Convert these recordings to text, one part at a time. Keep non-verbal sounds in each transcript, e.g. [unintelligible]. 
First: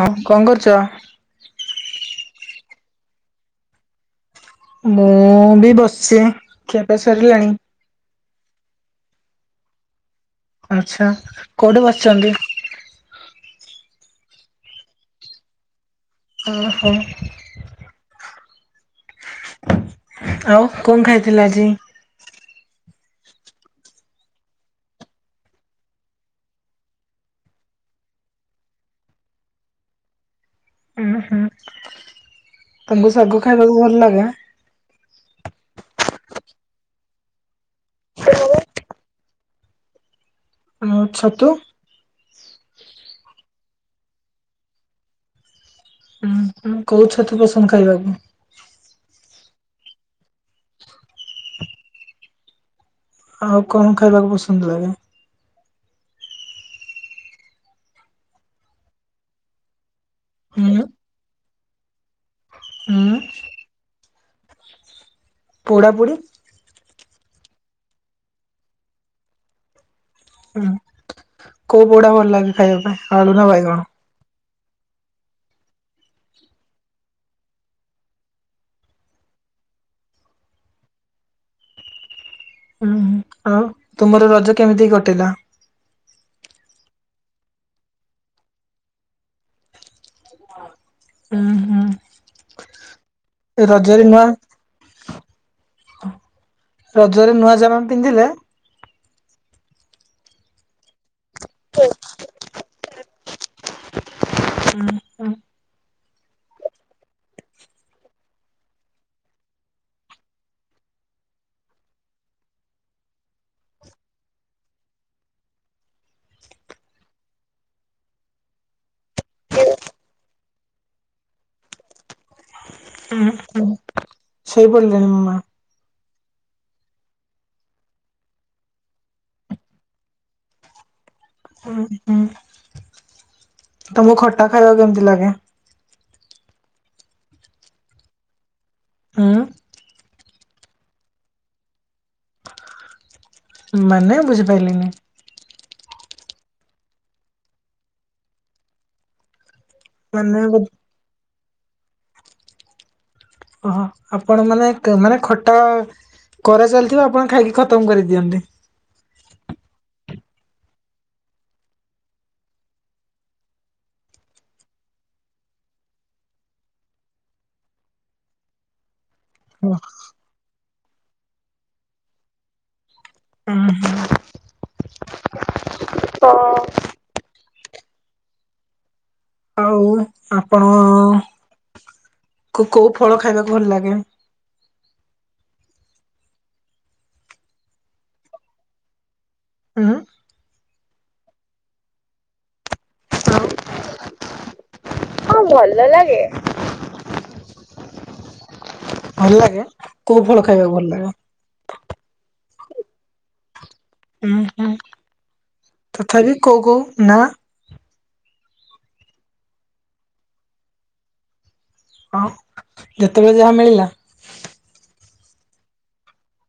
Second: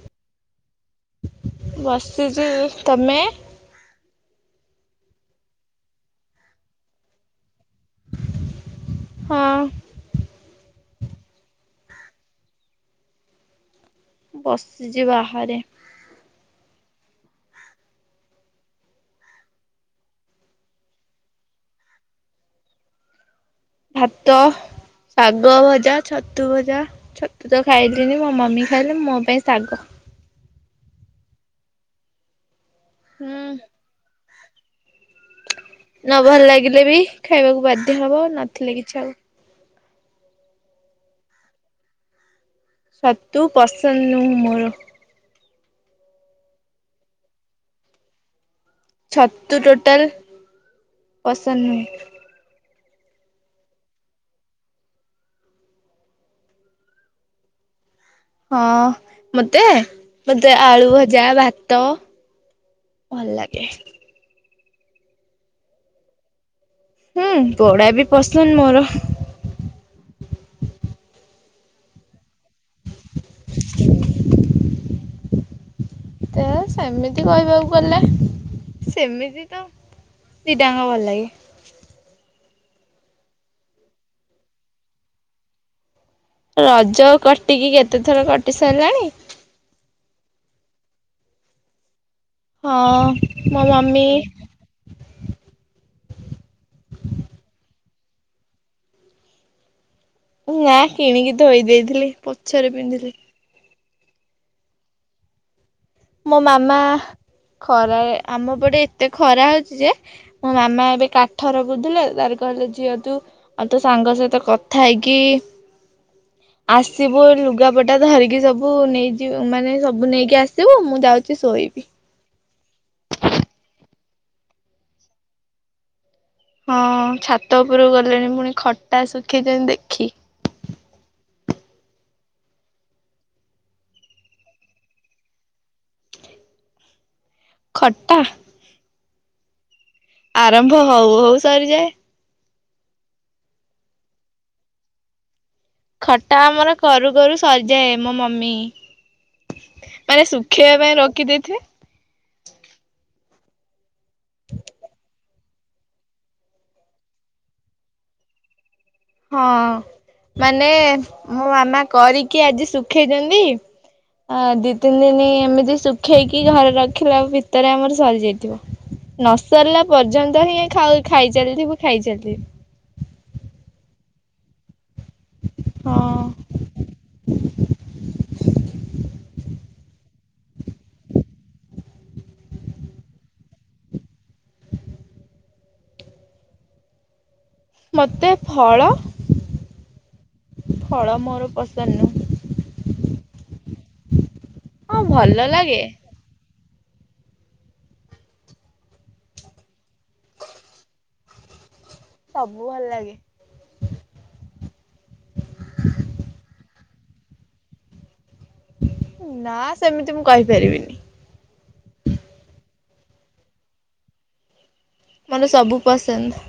ହଁ କଣ କରୁଥିଲ? ବସିଛି ତମେ? ମୁଁ ବି ବସିଚି, ଖିଆପେ ସରିଲାଣି।? ହଁ। ଆଛା କୋଉଠି ବସିଛନ୍ତି? ବସିଛି ବାହାରେ। ଓହୋ। ଆଉ କଣ ଖାଇଥିଲ ଆଜି? ଭାତ ଶାଗ ଭଜା ଛତୁ ଭଜା। ଛତୁ ତ ଖାଇଲିନି ମୋ ମମି ଖାଇଲେ ମୋ ପାଇଁ ଶାଗ। ଉୁଁ ହୁଁ ତାଙ୍କୁ ହୁଁ ଶାଗ ଖାଇବାକୁ ଭଲ ଲାଗେ ଆଁ? ନ ଭଲ ଲାଗିଲେ ବି ଖାଇବାକୁ ବାଧ୍ୟ ହବ ନଥିଲେ କିଛି ଆଉ। ଆ ଛତୁ ଛତୁ ପସନ୍ଦ ନୁହଁ ମୋର। ହୁଁ କଉ ଛତୁ ପସନ୍ଦ ଖାଇବାକୁ? ଛତୁ ଟୋଟାଲ ପସନ୍ଦ ନୁହେଁ। ଆଉ କଣ ଖାଇବାକୁ ପସନ୍ଦ ଲାଗେ? ହଁ ମତେ ମତେ ଉଁ ଆଳୁ ଭଜା ଭାତ। ଉଁ ଭଲ ଲାଗେ। ପୋଡ଼ାପୋଡ଼ି। ହୁଁ ପୋଡା ବି ପସନ୍ଦ ମୋର। ହୁଁ କୋଉ ପୋଡା ଭଲ ଲାଗେ ଖାଇବା ପାଇଁ ଆଳୁ ନା ଭାଇ କଣ? ତ ସେମିତି କହିବାକୁ ଗଲେ ସେମିତି ତ ଦିଟାଙ୍କ ଭଳଲାଗେ। ହୁଁ ଆଉ ତୁମର ରଜ କେମିତି କଟିଲା? ରଜ କଟିକି କେତେଥର କଟି ସାରିଲାଣି। ହୁଁ ହଁ ମୋ ହୁଁ ମମି ରଜରେ ନୂଆ। ରଜରେ ନୂଆ ଜାମା ପିନ୍ଧିଲେ ନା କିଣିକି ଥଇ ଦେଇେଥିଲି ପଛରେ ପିନ୍ଧିଲେ ହୁଁ ହ। ମୋ ମାମା ଖରା ଆମ ପଟେ ଏତେ ଖରା ହୋଉଚି ଯେ ମୋ ମାମା ଏବେ କାଠର ରଖୁଥିଲା, ତାର କହିଲେ ଝିଅ ତୁ ଆଉ ତୋ ସାଙ୍ଗ ସହିତ କଥା ହେଇକି ଆସିବୁ ଲୁଗାପଟା ଧରିକି ସବୁ ନେଇଯିବ ମାନେ ସବୁ ନେଇକି ଆସ ଶିବୁ ମୁଁ ଯାଉଚି ଶୁଖେଇବି। ହୁଁ ହୁଁ। ସେଇ ପଡି [unintelligible] ହଁ ଛାତ ଉପରକୁ ଗଲେ ପୁଣି ଖଟା ଶୁଖେଇଛନ୍ତି। ହୁଁ ହୁଁ। ତମକୁ ଖଟା ଖାଇବାକୁ କେମିତି ଲାଗେ? ଖଟା। ହୁଁ ଆରମ୍ଭ ହଉ ହଉ ସରିଯାଏ। ମାନେ ବୁଝିପାରିଲନି? ଖଟା ଆମର କରୁ କରୁ ସରିଯାଏ ମୋ ମମି। ମାନେ ଶୁଖେଇବା ପାଇଁ ରଖିଦେଇଥିବେ ଓହ ଆପଣ ମାନେ ମାନେ ଖଟା କରା ଚାଲିଥିବ ଆପଣ ଖାଇକି ଖତମ କରିଦେଇଥିବେ। ହଁ ମାନେ ମୋ ମାମା କରିକି ଆଜି ଶୁଖେଇଛନ୍ତି ଦି ତିନି ଦିନ ଏମିତି ଶୁଖେଇକି ଘରେ ରଖିଲେ ଆଉ ଭିତରେ ଆମର ସରିଯାଇଥିବ। ନସରିଲା ପର୍ଯ୍ୟନ୍ତ ହିଁ ଖାଉ ଖାଇଚଲିଥିବୁ ଖାଇଚଲି ହଁ ହୁଁ। ହଁ। ଆଉ ଆପଣ କୋଉ ଫଳ ଖାଇବାକୁ ଭଲ ଲାଗେ? ମତେ ଫଳ ଉଁ ଫଳ ମୋର ପସନ୍ଦ ନୁହେଁ। ହଁ ଭଲ ଲାଗେ। ଭଲ ଲାଗେ କୋଉ ଫଳ ଖାଇବାକୁ ଭଲ ଲାଗେ। ସବୁ ଭଲ ଲାଗେ। ଉଁହୁଁ ତଥାପି କଉ କହୁ ନା। ନା ସେମିତି ମୁଁ କହିପାରିବିନି। ହଁ ଯେତେବେଳେ ଯାହା ମିଳିଲା। ମାନେ ସବୁ ପସନ୍ଦ।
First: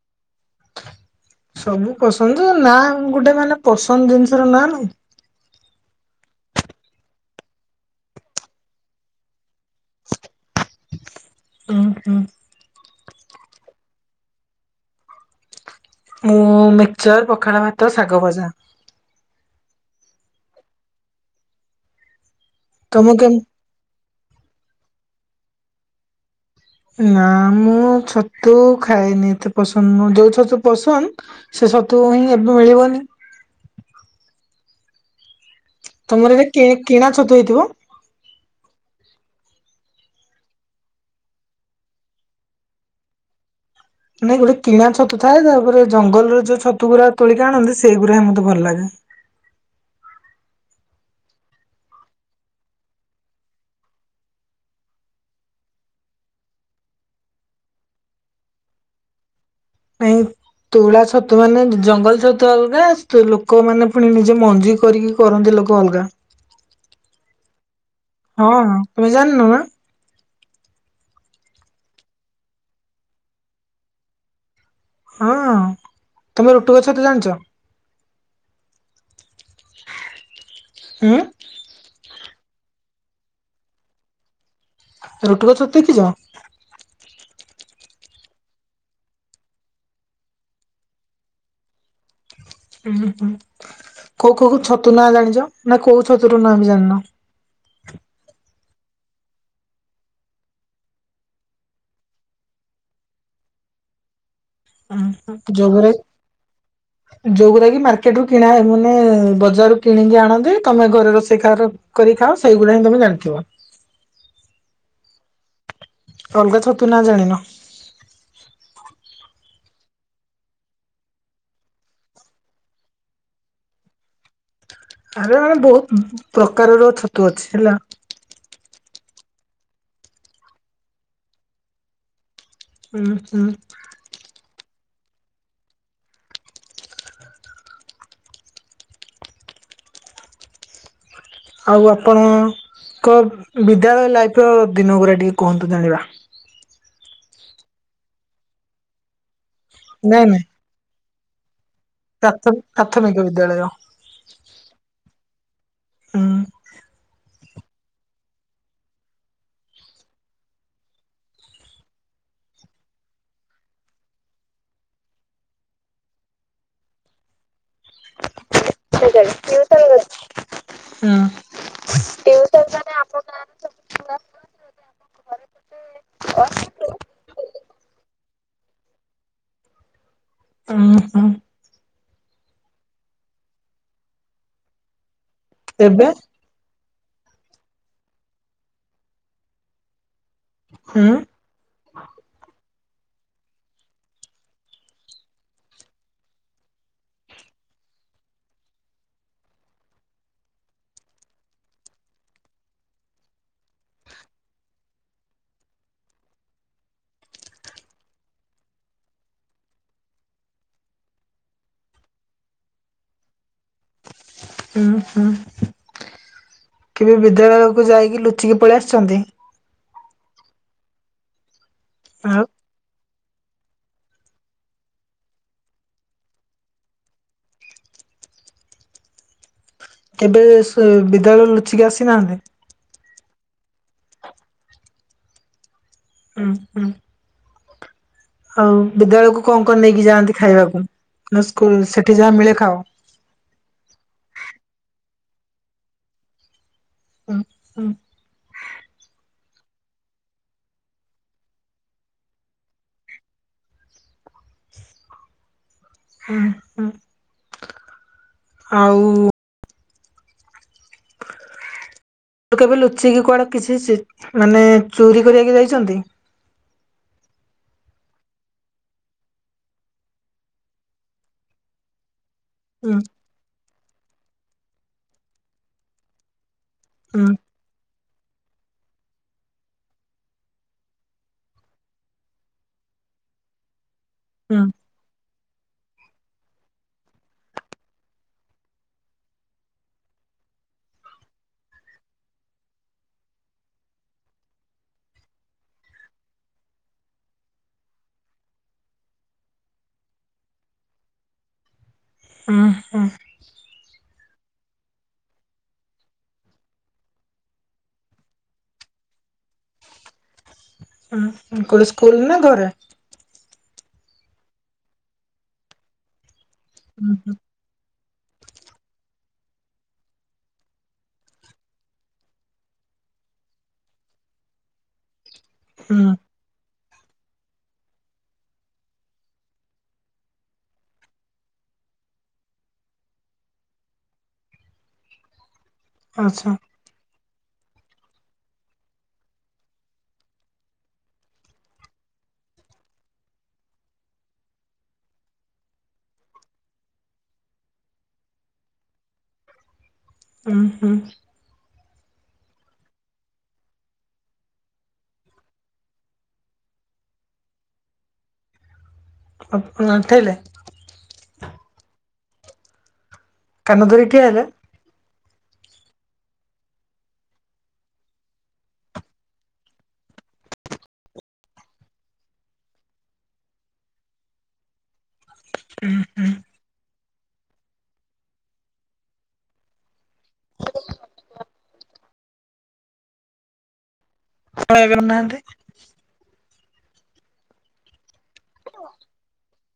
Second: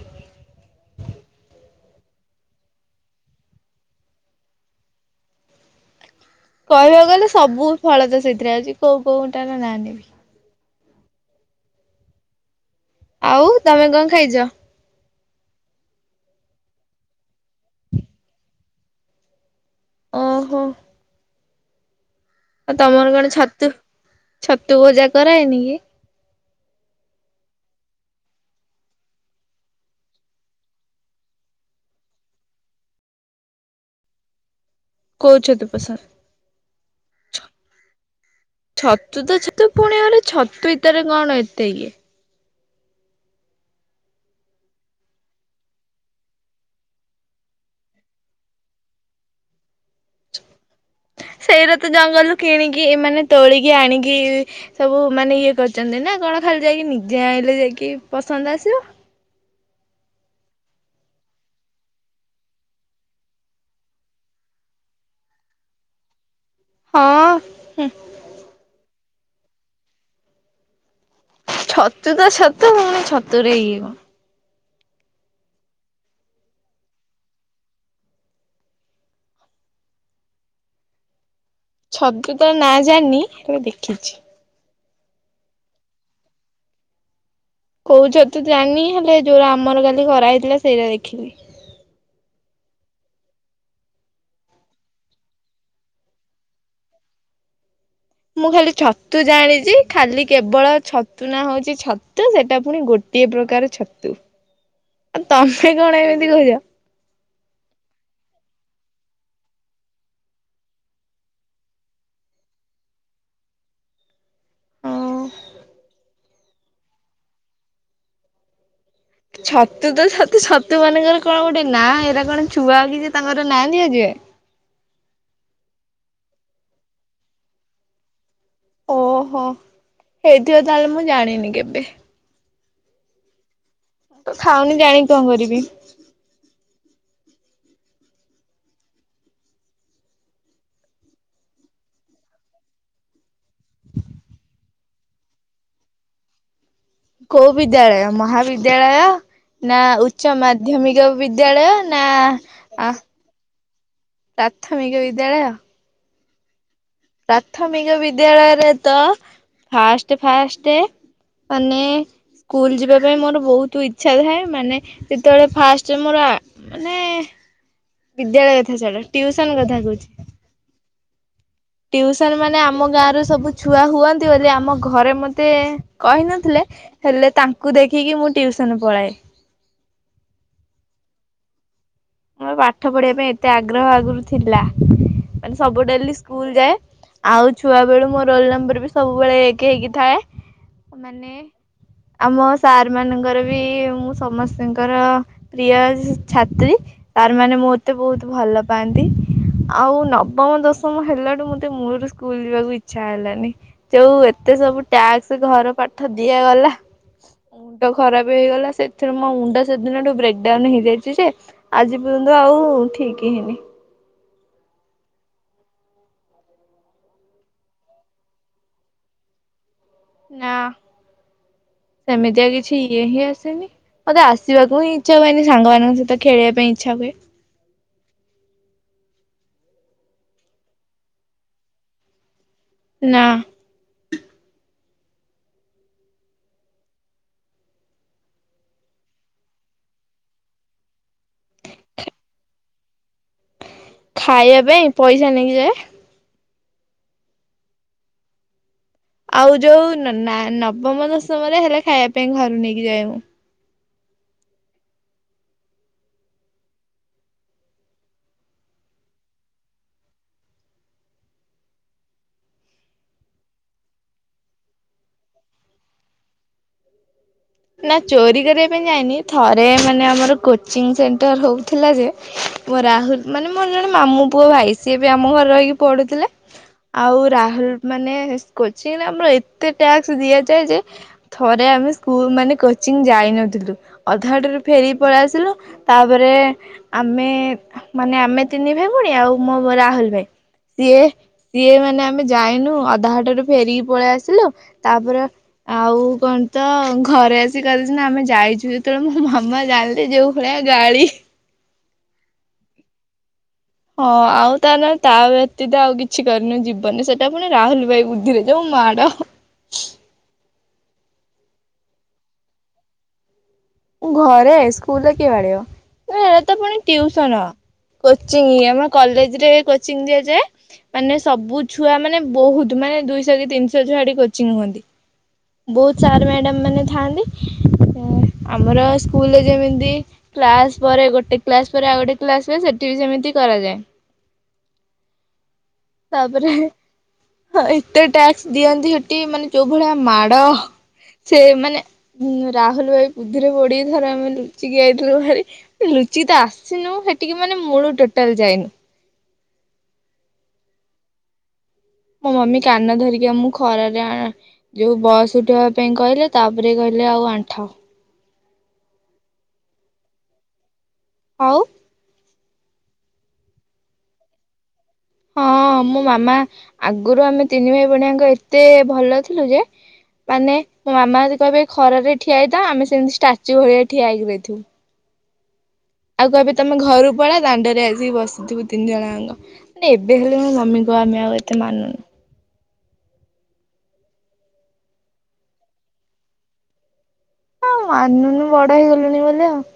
ସବୁ ପସନ୍ଦ ନାଁ ଗୋଟେ ମାନେ ପସନ୍ଦ ଜିନିଷର ନାଁ ନାହିଁ। କହିବାକୁ ଗଲେ ସବୁ ଫଳ ତ ସେଥିରେ ଅଛି କୋଉ କୋଉଟା ନା ନେ ବି। ଉହୁଁ। ଆଉ ତମେ କଣ ଖାଇଛ। ମୁଁ ମିକ୍ଚର ପଖାଳ ଭାତ ଶାଗ ଭଜା। ଓହୋ। ଆଉ ତମର ତମକୁ କଣ କେମ ଛତୁ ଛତୁ ପୂଜା କରାଏନି କି? ନା ମୁଁ ଛତୁ ଖଏନି ଏତେ ପସନ୍ଦ ମୁ ଯୋଉ ଛତୁ ପସନ୍ଦ ସେ ସତୁ ହିଁ ଏବେ ମିଳିବନି। କୋଉ ଛତୁ। ପସନ୍ଦ? ତମର ଏଇଟା କିଣା ଛତୁ ହେଇଥିବ। ଛତୁ ତ ଛତୁ ପୁଣି ଘରେ ଛତୁ ଇତରେ କଣ ଏତେ ଇଏ। ନାଇଁ ଗୋଟେ କିନା ଛତୁ ଥାଏ ତାପରେ ଜଙ୍ଗଲରେ ଯୋଉ ଛୁଡା ତୋଳିକି ଆଣନ୍ତି ସେଇଗୁଡା ହଁ ମୋତେ ଭଲ ଲାଗେ। ସେଇରେ ତ ଜଙ୍ଗଲରୁ କିଣିକି ଏମାନେେ ତୋଳିକି ଆଣିକି ସବୁ ମାନେ ଇଏ କରିଛନ୍ତି ନା କଣ ଖାଲି ଯାଇକି ନିଜେ ଆଇଲେ ଯାଇକି ପସନ୍ଦ ଆସିବ। ପାଇଁ ତୁଳା ଛତୁ ମାନେ ଜଙ୍ଗଲ ଛତୁ ଆଲଗ ଲୋକ ମାନେ ପୁଣି ନିଜେ ମଞ୍ଜିୁର କରିକି କରନ୍ତି ଲୋକ ଅଲଗା। ହଁ ହୁଁ। ହଁ ତୁମେ ଜାଣନ ନା। ଛତୁ ତ ଛତୁ ପୁଣି ଛତୁ ରେ ଇଏ କଣ ହଁ ତମେ ରୁଟୁଗଛ ତ ଜାଣିଛ। ଉଁ ଛତୁ ତ ନାଁ ଜାଣିନି ହେଲେ ଦେଖିଛି। ରୁଟୁକ ଛତୁ ଦେଖିଛ। କହୁଛ ତୁ ଜାଣିନ ହେଲେ ଯୋଉଟା ଆମର କାଲି କରାହେଇଥିଲା ସେଇଟା ଦେଖିଲି। ହୁଁଁ ହୁଁ କୋଉ କୋଉ ଛତୁ ନାଁ ଜାଣିଛ ନା କୋଉ ଛତୁରୁ ନାଁ ବି ଜାଣିନ। ମୁଁ ଖାଲି ଛତୁ ଜାଣିଛି ଖାଲି କେବଳ ଛତୁ ନା ହଉଛି ଛତୁ ସେଟା ପୁଣି ଗୋଟେ ଗୋଟିଏ ପ୍ରକାର ଛତୁ। ଆଉ ତମେ ଜବରେ କଣ ଏମିତି କହୁଛ? ଯୋଉା କି ମାର୍କେଟ ରୁ କିଣା ମାନେ ବଜାରୁ କିଣିକି ଆଣନ୍ତି ତମେ ଘରେ ରୋଷେଇ କ କରି ଖାଅ ସେଇଗୁା ହିଁ ତମେ ଜାଣିଥିବ। ହଁ। ଅଲଗା ଛତୁ ନା ଜାଣିନ। ଛତୁ ତ ତୁ ଛତୁ ମାନଙ୍କର କଣ ଗୋଟେ ନାଁ ଏଇଟା କଣ ଛୁଆ କିଛି ତାଙ୍କର ନାଁ ଦିଆଯଏ। ଆରେ ମାନେ ବହୁତ ପ୍ରକାରର ଛତୁ ଅଛି ହେଲା। ଓହୋ ହେଇଥିବ ତାହେଲେ ମୁଁ ଜାଣିନି କେବେ। ହୁଁ ହୁଁ। ଖାଉନି ଜାଣି କଣ କରିବି? ଆଉ ଆପଣଙ୍କ ବିଦ୍ୟାଳୟ ଲାଇଫ ର ଦିନ ଗୁଡା ଟିକେ କୁହନ୍ତୁ ଜାଣିବା। କୋଉ ବିଦ୍ୟାଳୟ ମହାବିଦ୍ୟାଳୟ ନା ନାଇଁ ଉଚ୍ଚ ନାଇଁ ମାଧ୍ୟମିକ ବିଦ୍ୟାଳୟ। ପ୍ରାଥ ନା ପ୍ରାଥମିକ ବିଦ୍ୟାଳୟ ହୁଁ ପ୍ରାଥମିକ ବିଦ୍ୟାଳୟ। ହଁ। ପ୍ରାଥମିକ ବିଦ୍ୟାଳୟରେ ତ ଫାଷ୍ଟ ଫାଷ୍ଟ ମାନେ ସ୍କୁଲ ଯିବା ପାଇଁ ମୋର ବହୁତ ଇଚ୍ଛା ଥାଏ ମାନେ ଯେତେବେଳେ ଫାଷ୍ଟ ମୋର ଆ ମାନେ ବିଦ୍ୟାଳୟ କଥା ଛାଡ ଟିୁଉସନ କଥା କହୁଛି। ହୁଁ। ଟିଉସନ ମାନେ ଆମ ଗାଁରୁ ସବୁ ଛୁଆ ହୁଅନ୍ତି ବୋଲି ଆମ ଘରେ ମତେ କହିନଥିଲେ ହେଲେ ତାଙ୍କୁ ଦେଖିକି ମୁଁ ଟିଉସନ ପଳାଏ। ଉଁ ହୁଁ। ମୋର ପାଠ ପଢିବା ପାଇଁ ଏତେ ଆଗ୍ରହ ଆଗରୁ ଥିଲା ମାନେ ସବୁ ଡେ ଏବେ ସ୍କୁଲ ଯାଏ ଆଉ ଛୁଆ ବେଳୁ ମୋ ରୋଲ ନମ୍ବର ବି ସବୁବେଳେ ଏକ ହେଇକି ଥାଏ। ହୁଁ ମାନେ ଆମ ସାର୍ ମାନଙ୍କର ବି ମୁଁ ସମସ୍ତଙ୍କର ପ୍ରିୟ ଛାତ୍ରୀ ସାର ମାନେ ମୋତେ ବହୁତ ଭଲ ପାଆନ୍ତି। ଆଉ ନବମ ଦଶମ ହେଲାଠୁ ମତେ ମୂଳରୁ ସ୍କୁଲ ଯିବାକୁ ଇଚ୍ଛା ହେଲାନି। ଯୋଉ ଏତେ ସବୁ ଟ୍ୟାକ୍ସ ଘର ପାଠ ଦିଆଗଲା। ମୁଣ୍ଡ ଖରାପ ହେଇଗଲା ସେଥିରୁ ମୋ ମୁଣ୍ଡ ସେଦିନ ବ୍ରେକଡାଉନ ହେଇଯାଇଛି ଯେ ଆଜି ପର୍ଯ୍ୟନ୍ତ ଆଉ ଠିକ ହେଇନି। ହୁଁ ହୁଁ କେବେ ବିଦ୍ୟାଳୟକୁ ଯାଇକି ଲୁଚିକି ପଳେଇ ଆସିଛନ୍ତି? ନା ଆଉ ସେମିତିଆ କିଛି କିଛି ଇଏ ହିଁ ଆସେନି ମତେ ଆସିବାକୁ ହିଁ ଇଚ୍ଛା ହୁଏନି ସାଙ୍ଗମାନଙ୍କ ସହିତ ଖେଳିବା ପାଇଁ ଇଚ୍ଛା ହୁଏ। କେବେ ବିଦ୍ୟାଳୟ ରୁ ଲୁଚିକି ଆସିନାହାନ୍ତି? ନା। ଉଁ ହୁଁ। ଆଉ ବିଦ୍ୟାଳୟକୁ କଣ କଣ ନେଇକି ଯାଆନ୍ତି ଖାଇବାକୁ ନା ସ୍କୁଲ ସେଠି ଯାହା ମିଳେ ଖାଅ। ଖାଇବା ପାଇଁ ପଇସା ନେଇକି ଯାଏ। ହୁଁ ହୁଁ। ଆଉ ଯୋଉ ନା ନବମ ଦଶମରେ ହେଲେ ଖାଇବା ପାଇଁ ଘରୁ ନେଇକି ଯାଏ ମୁଁ। ହଁ ହଁ ଆଉ ତ କେବେ ଲୁଚିକି କୁଆଡେ କିଛି ମାନେ ଚୋରି କରିବାକି ଯାଇଛନ୍ତି? ନା ଚୋରି କରିବା ପାଇଁ ଯାଇନି, ଥରେ ମାନେ ଆମର କୋଚିଂ ସେଣ୍ଟର ହଉଥିଲା ଯେ ମୋ ହୁଁ ରାହୁଲ ମାନେ ମୋର ଜଣେ ମାମୁ ପୁଅ ଭାଇ ସିଏ ବି ଆମ ଘରେ ରହିକି ପଢୁଥିଲା। ଆଉ ହୁଁ ରାହୁଲ ମାନେ କୋଚିଂ ଆମର ଏତେ ଟ୍ଯାସ୍କ ଦିଆଯାଏ ଯେ ଥରେ ଆମେ ସ୍କୁଲ ମାନେ କୋଚିଂ ଯାଇନଥିଲୁ ଅଧା ହୁଁ ବାଟରୁ ଫେରିକି ପଳେଇ ଆସିଲୁ ତାପରେ ଆମେ ମାନେ ଆମେ ତିନି ଭାଇ ଭଉଣୀ, ଆଉ ମୋ ରାହୁଲ ଭାଇ। ସିଏ ସିଏ ମାନେ ଆମେ ଯାଇନୁ ଅଧାଘାଟାରୁ ଫେରିକି ପଳେଇ ଆସିଲୁ, ତାପରେ ଆଉ କଣ ତ ଘରେ ଆସି କହିଲୁ ସିନା ଆମେ ଯାଇଛୁ, ଯେତେବେଳେ ମୋ ମାମା ଜାଣିଲେ ଯେଉ ଭଳିଆ ଗାଳି ହଁ ହଁ। ହଁ ଆଉ ତା ନଲେ ତା ବ୍ୟତୀତ ଆଉ କିଛି କରିନୁ ଜୀବନରେ ସେଟା ପୁଣି ରାହୁଲ ଭାଇ ବୁଦ୍ଧିରେ ଯୋଉ ମାଡ। ହୁଁ କୋଉ ସ୍କୁଲ ନା ଘରେ ଘରେ, ସ୍କୁଲରେ କିଏ ବାଡେଇବ ଏ ତ ପୁଣି ହୁଁ ଟିୟୁସନ। କୋଚିଂ, ଆମ କଲେଜ ରେ କୋଚିଂ ଦିଆଯାଏ। ମାନେ ସବୁ ଛୁଆ ମାନେ ବହୁତ ମାନେ ଦୁଇଶହ କି ତିନିଶହ ଛୁଆ ସେଟି କୋଚିଂ ହୁଅନ୍ତି। ବହୁତ ହୁଁ ସାର ମ୍ୟାଡାମ ମାନେ ଥାଆନ୍ତି। [unintelligible] ଆମର ସ୍କୁଲରେ ଯେମିତି କ୍ଲାସ ପରେ ଗୋଟେ କ୍ଲାସ ପରେ ଆଉ ଗୋଟେ କ୍ଲାସ ହୁଏ, ସେଠି ବି ସେମିତି କରାଯାଏ। [inaudible] ତାପରେ ହଁ ଏତେ ଟ୍ୟାକ୍ସ ଦିଅନ୍ତି ହେଠି, ମାନେ ଯୋଉ ଭଳିଆ ମାଡ। ସେ ମାନେ ରାହୁଲ ଭାଇ ବୁଦ୍ଧିରେ ପଡି ଥର ଆମେ ଲୁଚିକି ଆଇଥିଲୁ ଭାରି। ଲୁଚିକି ତ ଆସିନୁ ହେଟିକି ମାନେ ମୂଳୁରୁ ଟୋଟାଲ ଯାଇନୁ। ଉଁ ହୁଁ ମୋ ମମି କାନ ଧରିକି ଆମକୁ ଖରାରେ ଆ ଯୋଉ ବସ ଉଠ ହବାପାଇଁ କହିଲେ ତାପରେ କହିଲେ ଆଉ ଆଣ୍ଠାଅ। ଆପଣ ଆଣ୍ଠେଇଲେ। ଆଉ କାନଧରିକି ଠିଆହେଇଥା। ହଁ ମୋ ମାମା ଆଗରୁ ଆମେ ତିନି ଭାଇ ଭୋଉଣୀ ଜାଙ୍କ ଏତେ ଭଲ ଥିଲୁ ଯେ ମାନେ ମୋ ମାମା ଯଦି କହିବେ ଖରାରେ ଠିଆ ହେଇଥାଅ। ଆମେ ସେମିତି ଷ୍ଟାଚୁ ଭଳିଆ ଠିଆହେଇ କି ରହିଥିବୁ। ଆଉ କହିବେ ତମେ ଘରୁ ପଳା, ଦାଣ୍ଡରେ ଆସିକି ବସିଥିବୁ ତିନି ଜଣଜାଙ୍କ। ଏବେ ହେଲେ ମୋ ମମି କୁ ଆମେ ଆଉ ଏତେ ମାନୁନୁ। ଆପଣ ଏବେ ମାନୁ ନାହାନ୍ତି। ହଁ ମାନୁନୁ ବଡ [unintelligible]